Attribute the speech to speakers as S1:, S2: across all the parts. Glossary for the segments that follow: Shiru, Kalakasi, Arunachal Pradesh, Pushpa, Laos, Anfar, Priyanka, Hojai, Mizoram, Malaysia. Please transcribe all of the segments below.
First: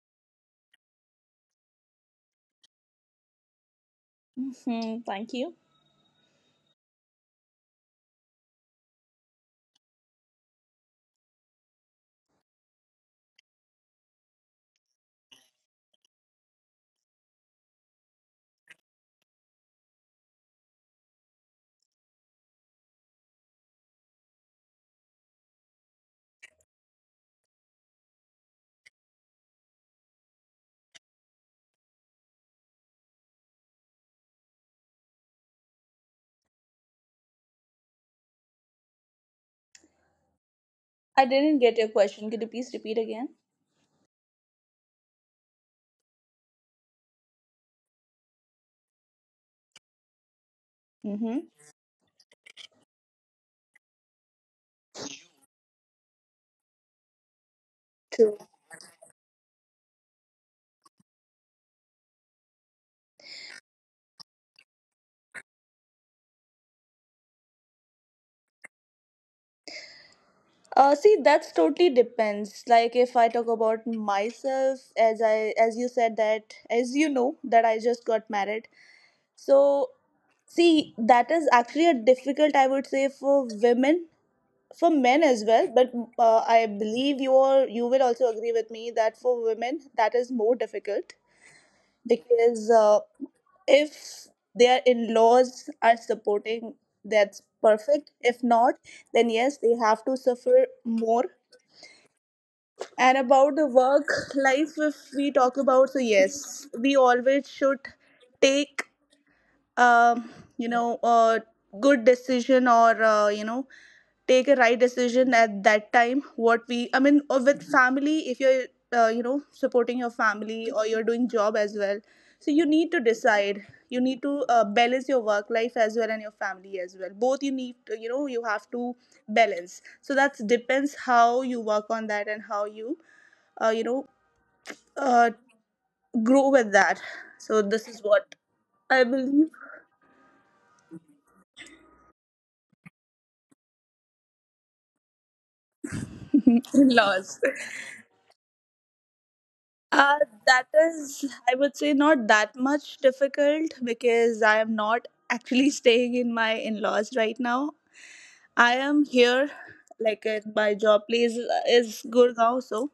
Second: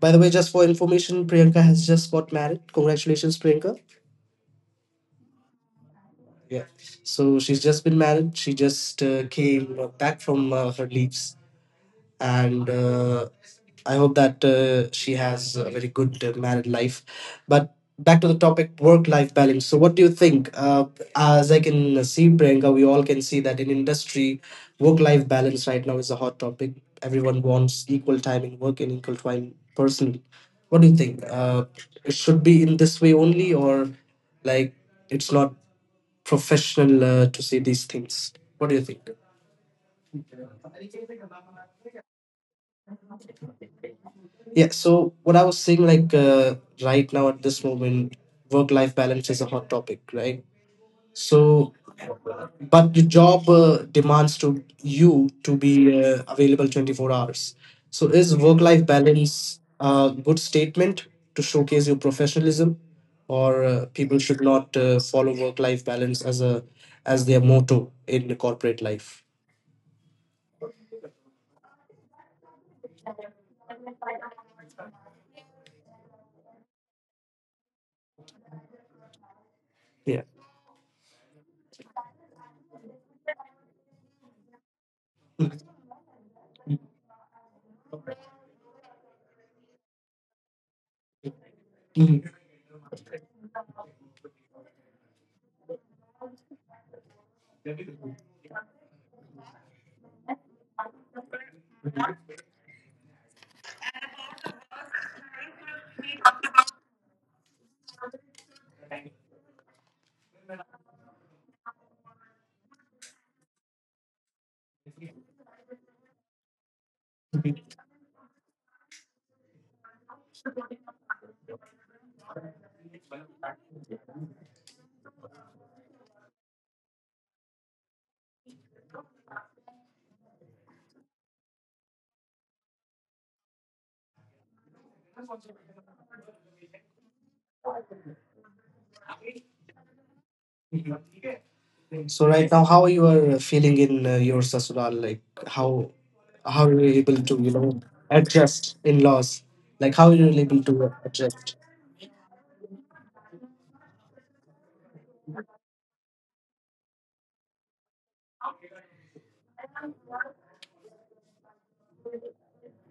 S1: by the way, just for information, Priyanka has just got married. Congratulations, Priyanka.
S2: Mm-hmm. Thank you.
S1: Yeah. So she's just been married. She just came back from her leaves and I hope that she has a very good married life. But back to the topic, work-life balance. So, what do you think? As I can see, Priyanka, we all can see that in industry, work-life balance right now is a hot topic. Everyone wants equal time in work and equal time personally. What do you think? It should be in this way only, or like it's not professional to say these things. What do you think?
S2: I didn't get your question. Could you please repeat again?
S1: Yeah, so what I was saying, right now at this moment, work life balance is a hot topic, right?
S2: Mm-hmm.
S1: So, but the job demands to you to be available 24 hours. So, is
S2: True.
S1: work life balance a good statement to showcase your professionalism, or people should not follow work life balance as a as their motto in the corporate life?
S2: See, that's totally depends. Like if I talk about myself, as you said that, as you know that I just got married. So
S1: Yeah.
S2: see, that is actually a difficult I would say for women, for men as well. But I believe you will also agree with me that for women that is more difficult
S1: Mm-hmm.
S2: because if their in-laws are supporting, that's perfect. If not, then yes, they have to suffer more. And about the work life, if we talk about, so yes, we always should take um, a good decision, or take a right decision at that time, what we I mean, or with family. If you're supporting your family, or you're doing job as well, so you need to decide. You need to balance your work life as well and your family as well, both you need to, you have to balance. So that depends how you work on that and how you you know uh, grow with that. So this is what I believe.
S1: So right now, how you are feeling in your sasural? Like how
S2: In
S1: how are you able to
S2: laws.
S1: adjust in laws? Like how are
S2: Uh,
S1: you
S2: that
S1: able to
S2: is, I
S1: adjust?
S2: would say, not that much difficult because I am not actually staying in my in-laws right now. I am here, like my job place is Gurgaon, so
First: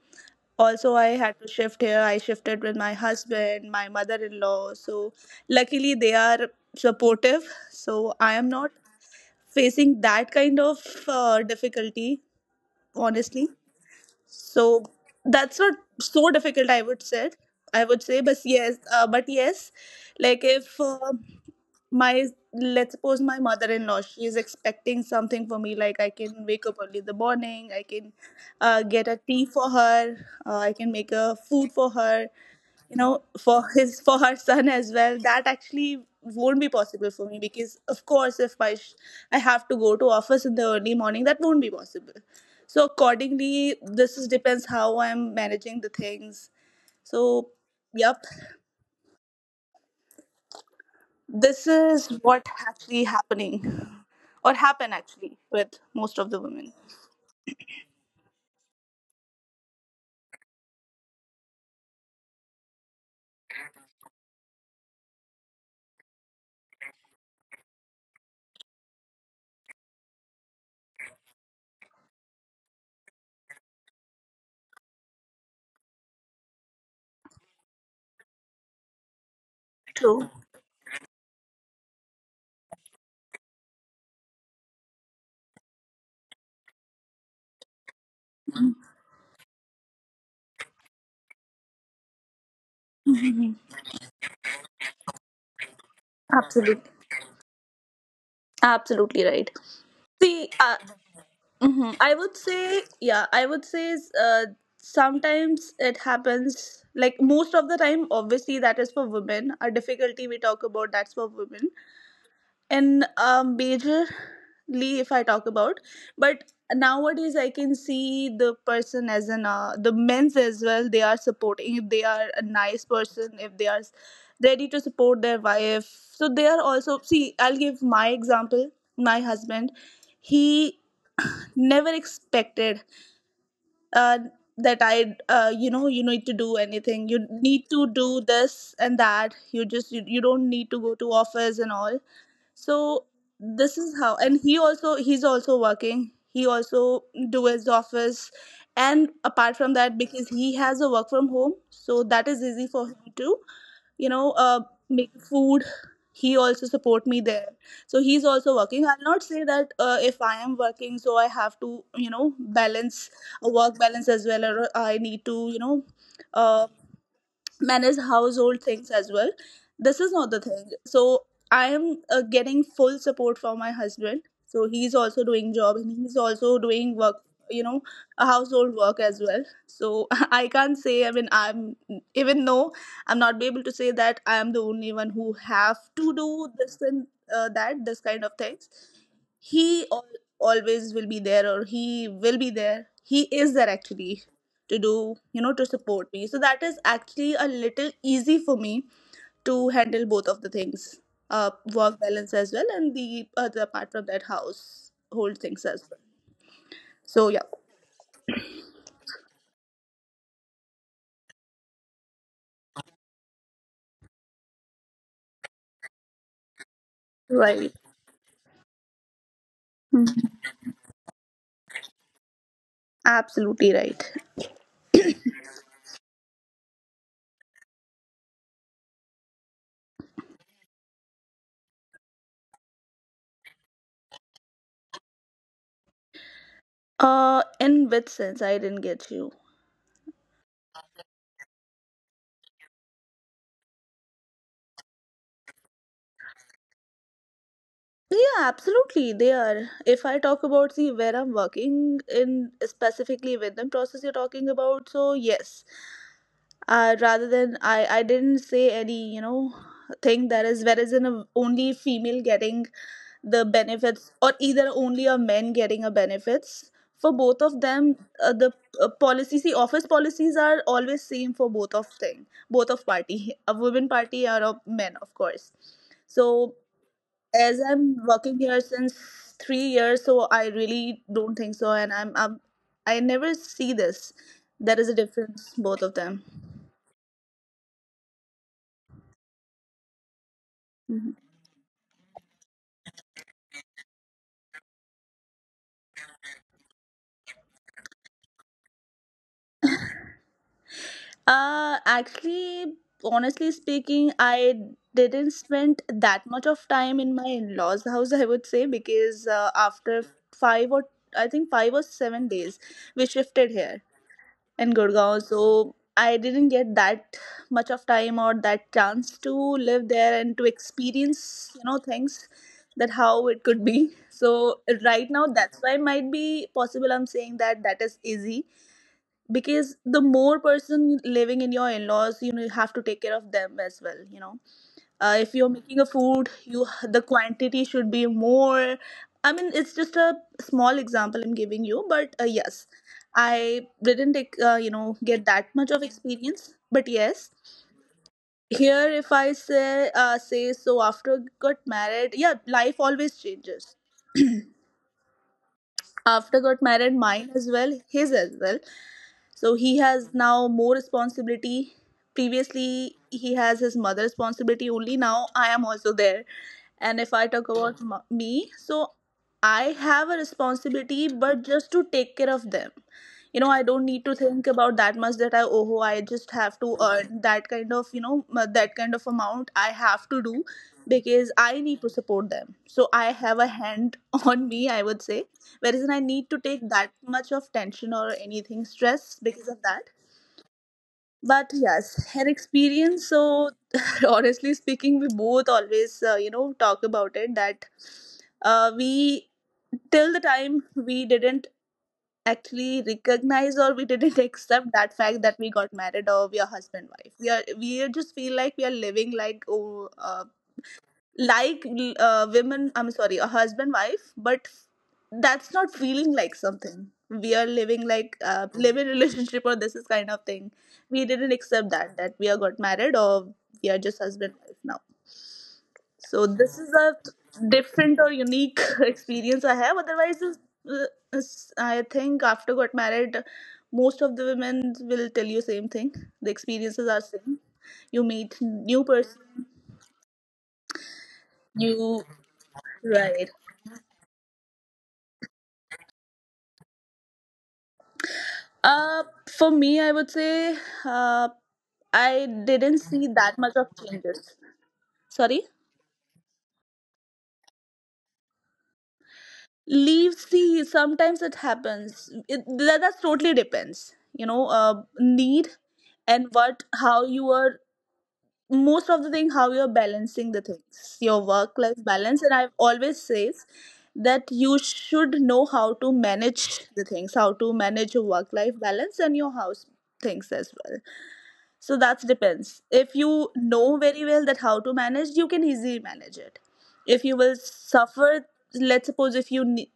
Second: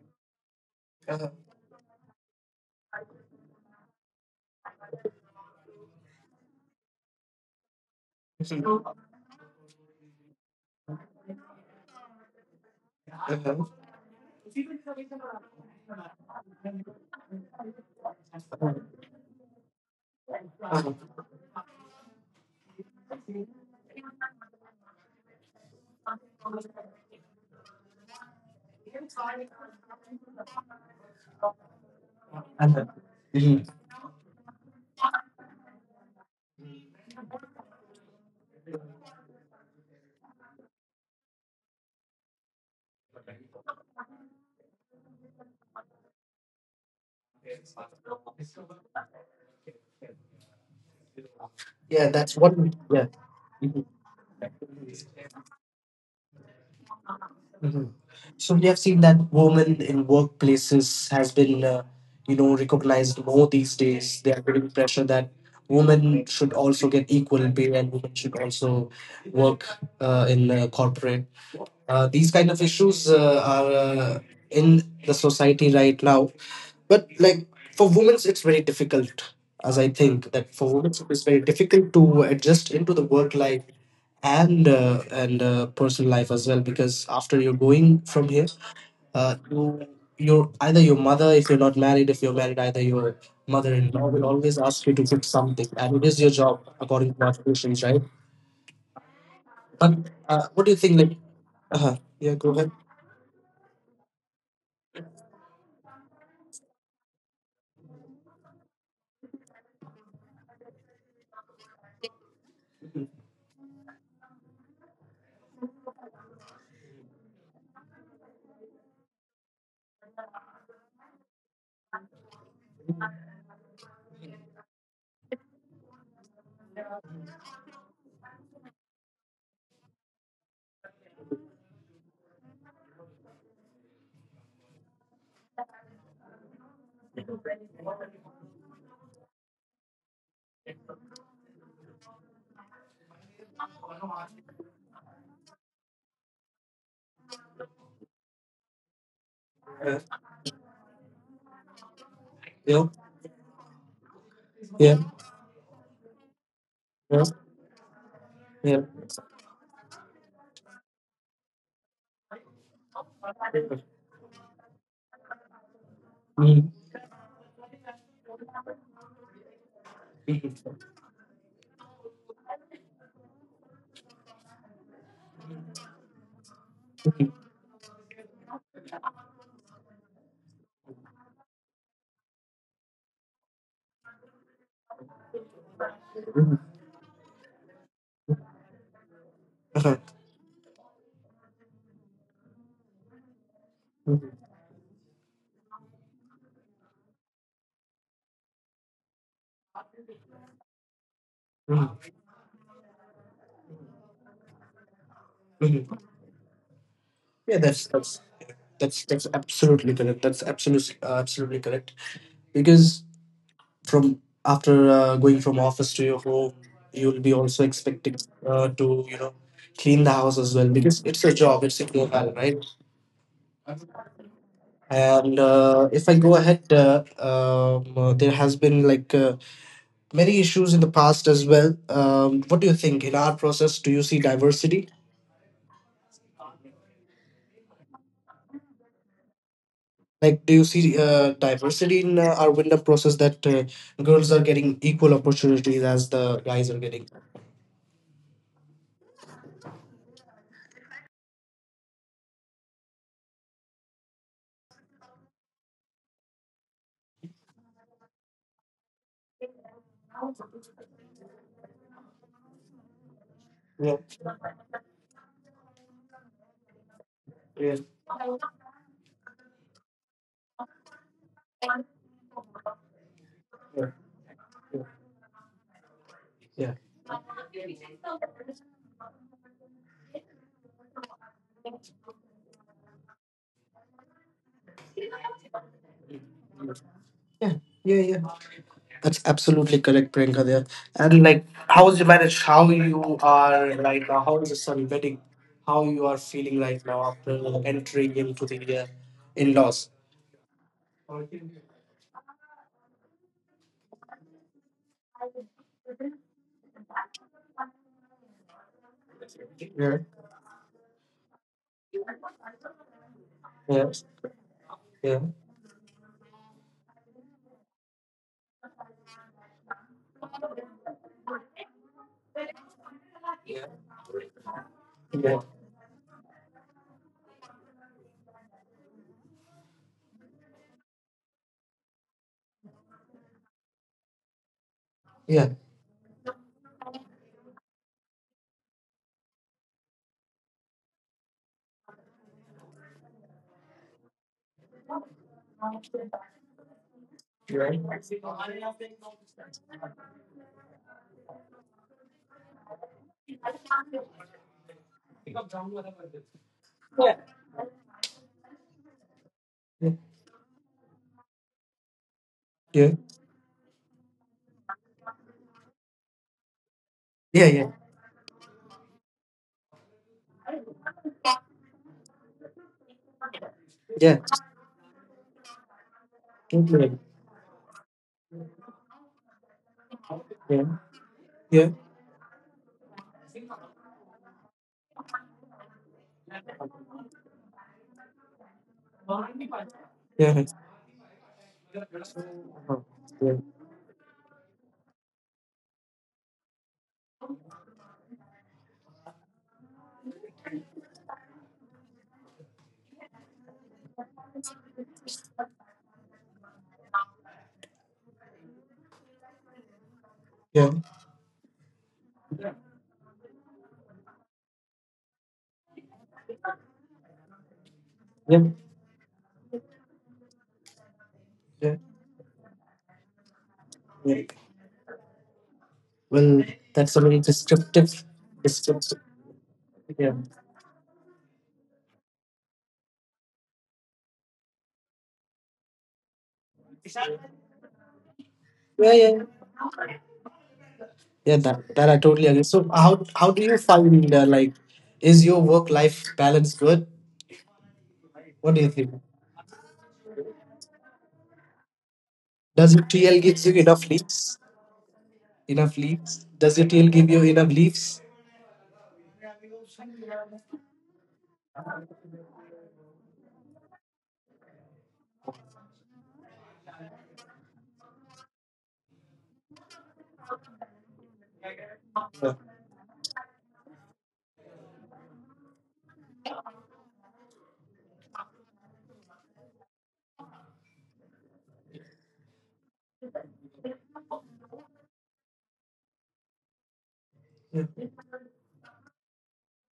S2: also I
S1: Uh-huh.
S2: had to shift here. I shifted with my husband, my mother-in-law, so luckily they are supportive. So I am not
S1: Mhm.
S2: facing that kind of difficulty, honestly.
S1: Uh-huh.
S2: So that's not so difficult, I would say. But yes, but yes, like if my let's suppose my mother-in-law, she is expecting something for me. Like I can wake up early in the morning, I can get a tea for her, I can make a food for her,
S1: Uh-huh.
S2: you know,
S1: Mhm.
S2: for her son as well. That actually won't be possible for me because, of course, if my I have to go to office in the early morning, that won't be possible. So accordingly, this is depends how I'm managing the things. So yep, this is
S1: Yeah, that's
S2: what
S1: one.
S2: actually
S1: Yeah. Mm-hmm.
S2: happening, or happen actually with most of the women.
S1: Mhm. So we have seen that women in workplaces has been, recognized more these days. They are getting pressure that women should also get equal pay and women should also work in corporate. These kind of issues are in the society right now, but for women, it's very difficult. As I
S2: True.
S1: think that for women, it's very difficult to adjust into the work life and personal life as well because after you're going from here you your either your mother if you're not married if you're married either your mother-in-law will always ask you to cook something and it is your job
S2: Absolutely.
S1: according to our traditions, right?
S2: Absolutely right.
S1: But
S2: See,
S1: what do you think
S2: hmm, I would
S1: yeah, go ahead.
S2: say, yeah, I would say uh, sometimes it happens, like most of the time, obviously, that is for women. A difficulty we talk about, that's for women. And majorly, if I talk about, but nowadays I can see the person as an, the men's as well, they are supporting, if they are a nice person, if they are ready to support their wife. So they are also, see, I'll give my example, my husband. He never expected uh, that I, you know, you need to do anything. You need to do this and that. You just you don't need to go to office and all. So this is how. And he's also working. He also do his office, and apart from that,
S1: Yeah.
S2: because he has a work from home, so that is easy
S1: Yeah.
S2: for him too. You know, make food, he also support me
S1: Yeah.
S2: there. So he's also
S1: Yeah, yeah.
S2: working. I'll not say that if I am working, so I have to, you know, balance a work balance as well, or I need to, you know, uh,
S1: Mhm.
S2: manage household things as well. This is not the thing.
S1: Mhm.
S2: So I am getting full support from my husband. So he's also doing job, and he's also doing work,
S1: Mhm.
S2: you know, household work as well. So I can't say, I mean, I'm, even though I'm not be able to say that I am the only one who have to do this, and that this kind of things. he
S1: Uh-huh.
S2: al- always will be there, or he will be there, he is there actually
S1: Mhm.
S2: to do, you know, to support me. So that is actually a little easy for me to handle both of the things, work
S1: Mhm.
S2: balance as well, and the other, apart from that, household things as
S1: Mhm.
S2: well. So yeah.
S1: Yeah, that's absolutely correct. That's absolutely absolutely correct. Because from after going from office to your home, you'll be also
S2: Right.
S1: expecting to clean the house
S2: Mhm.
S1: as well because it's a job, it's a profile, right?
S2: Absolutely right.
S1: And if I go ahead, there has been many issues in the past as well. What do you think in our process? Do you see diversity?
S2: In which sense? I didn't get you.
S1: Like, do you see diversity in our window process that girls are getting equal opportunities as the guys are getting?
S2: Yeah, absolutely. They are. If I talk about, see where I'm working in specifically with them process you're talking about, so yes. Rather than I didn't say any, you know, thing that is, whereas in a, only female getting the
S1: Yeah,
S2: benefits, or either only a men getting a benefits for both of
S1: yeah,
S2: them, the policy, see, office policies are always same for both of thing, both of party, a women
S1: yeah,
S2: party or a
S1: yeah,
S2: men, of course. So
S1: yeah,
S2: as I'm working here since 3 years, so I really don't think so. And I never see this, there is a difference, both of them.
S1: yeah, yeah. That's absolutely correct, Priyanka. There
S2: Mm-hmm.
S1: and like, how is your marriage? How you are right now? How is your son wedding? How you are feeling right now after entering into the in-laws? Yeah,
S2: Actually, honestly speaking, I didn't spend that much of time in my in-laws' house, I would say, because after five or I think 5 or 7 days, we shifted here
S1: yeah,
S2: in
S1: yeah,
S2: Gurgaon. So I didn't get that much of time or that chance to live there and to experience, you know, things that how it could be. So right now, that's why might be possible. I'm saying that that is easy because the more person living in your in-laws, you know, you have to take care of them as well, you know, if you're
S1: yeah,
S2: making a food, you, the quantity should be more. I mean, it's just a small example I'm giving you, but yes, I didn't take, you know, get that much of experience. But yes,
S1: yeah,
S2: here if I say, so after got married, yeah, life always changes. After got married, mine as well, his as well. So he
S1: yeah.
S2: has now more responsibility.
S1: Yeah.
S2: Previously he has his mother's responsibility only, now I am also there. And if I
S1: Yeah,
S2: talk
S1: yeah.
S2: about me, so I have a responsibility, but just to take care of them. You know, I don't need to
S1: Yeah.
S2: think about that much that, I, oh, I just have to
S1: Totally.
S2: earn that kind of, you know, that kind of amount I have to do.
S1: Yeah.
S2: Because I
S1: Yeah.
S2: need to support them, so I have a hand on me, I would say. Whereas I need to take that much of tension or anything stress because of that.
S1: Yeah.
S2: But yes, her
S1: Uh-huh.
S2: experience
S1: Yeah. Right.
S2: so. Honestly speaking, we both always you know, talk about it that we till the time we didn't actually recognize, or we didn't accept that fact that we got married, or we are husband wife. We just feel like we are living like, oh,
S1: Yeah.
S2: like women I'm sorry, a husband wife. But that's not feeling like something, we are living like,
S1: Yeah.
S2: live in relationship, or this is kind of thing. We didn't accept
S1: Yeah.
S2: that, that we are got married, or we are just
S1: Yeah.
S2: husband wife now. So
S1: Well,
S2: this is
S1: that's a very
S2: a different
S1: descriptive
S2: or unique
S1: descriptive.
S2: experience I have.
S1: Yeah.
S2: Otherwise, uh, I think after got married, most of the women will tell you same thing. The experiences are same. You meet new
S1: Yeah, yeah.
S2: person.
S1: Yeah, that I
S2: You,
S1: totally agree. So
S2: right.
S1: how do you find is your work life balance good? What do you think?
S2: Uh, for me, I would say uh, I
S1: Does
S2: didn't
S1: your
S2: see
S1: TL
S2: that
S1: gives you
S2: much of
S1: enough
S2: changes.
S1: leaves?
S2: Sorry.
S1: Enough leaves? Does your TL give you enough leaves?
S2: Leave, see sometimes it happens, that, that's totally depends, you know, need, and what, how you are, most of the thing, how you're balancing the things, your work life balance.
S1: Yeah.
S2: And I've always says that you should know how to manage the things, how to manage your work life balance and your house things as well. So that depends. If you know very well that how to manage, you can easily manage it. If you will
S1: Yeah.
S2: suffer, let's suppose if you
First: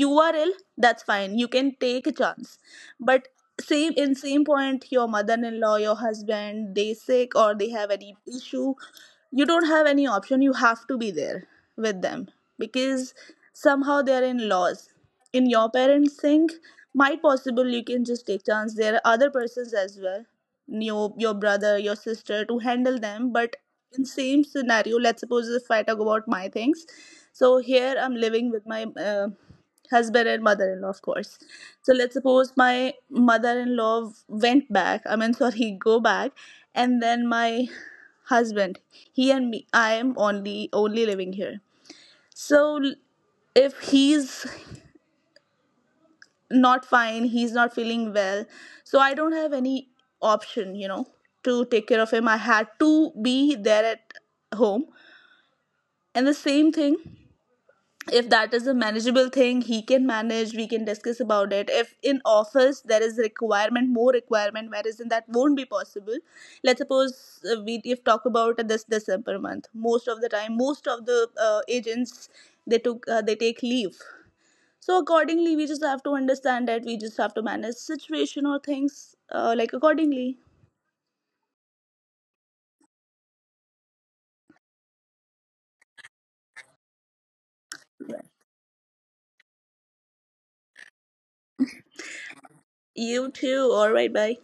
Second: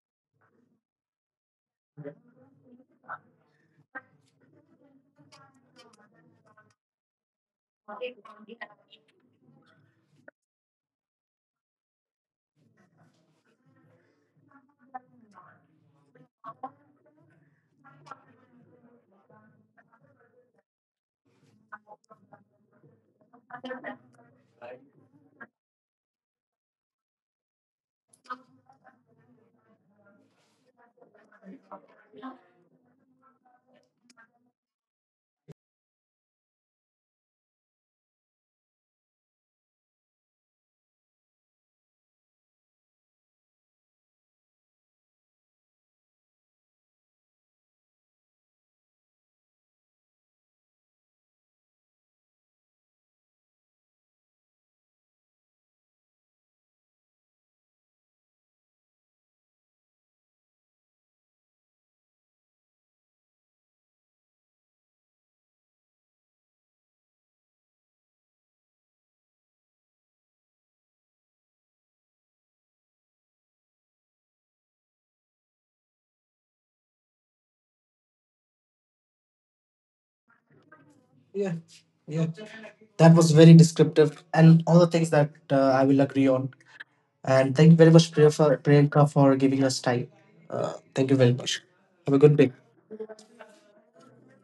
S2: you are ill, that's fine, you can take a chance. But same in same point, your mother-in-law, your husband, they sick or they have any issue, you don't have any option, you have to be there with them. Because somehow they are in laws, in your parents thing, might possible you can just take chance, there are other persons as well, your brother, your sister, to handle them. But in same scenario, let's suppose if I talk about my things, so here I'm living with my husband and mother-in-law, of course. So let's suppose my mother-in-law went back, I mean sorry, go back, and then my husband, he and me I am only living here. So if he's not fine, he's not feeling well, so I don't have any option, you know, to take care of him, I had to be there at home. And the same thing, if that is a manageable thing, he can manage, we can discuss about it. If in office there is requirement, more requirement, whereas in, that won't be possible. Let's suppose we if talk about this December month, most of the time, most of the agents, they took, they take leave. So accordingly, we just have to understand that we just have to manage situation or things, like accordingly.
S1: Yeah, yeah. That was very descriptive, and all the things that I will agree on. And thank you very much, Priyanka for giving us time. Thank you very much. Have a good day.
S2: You too, all right, bye.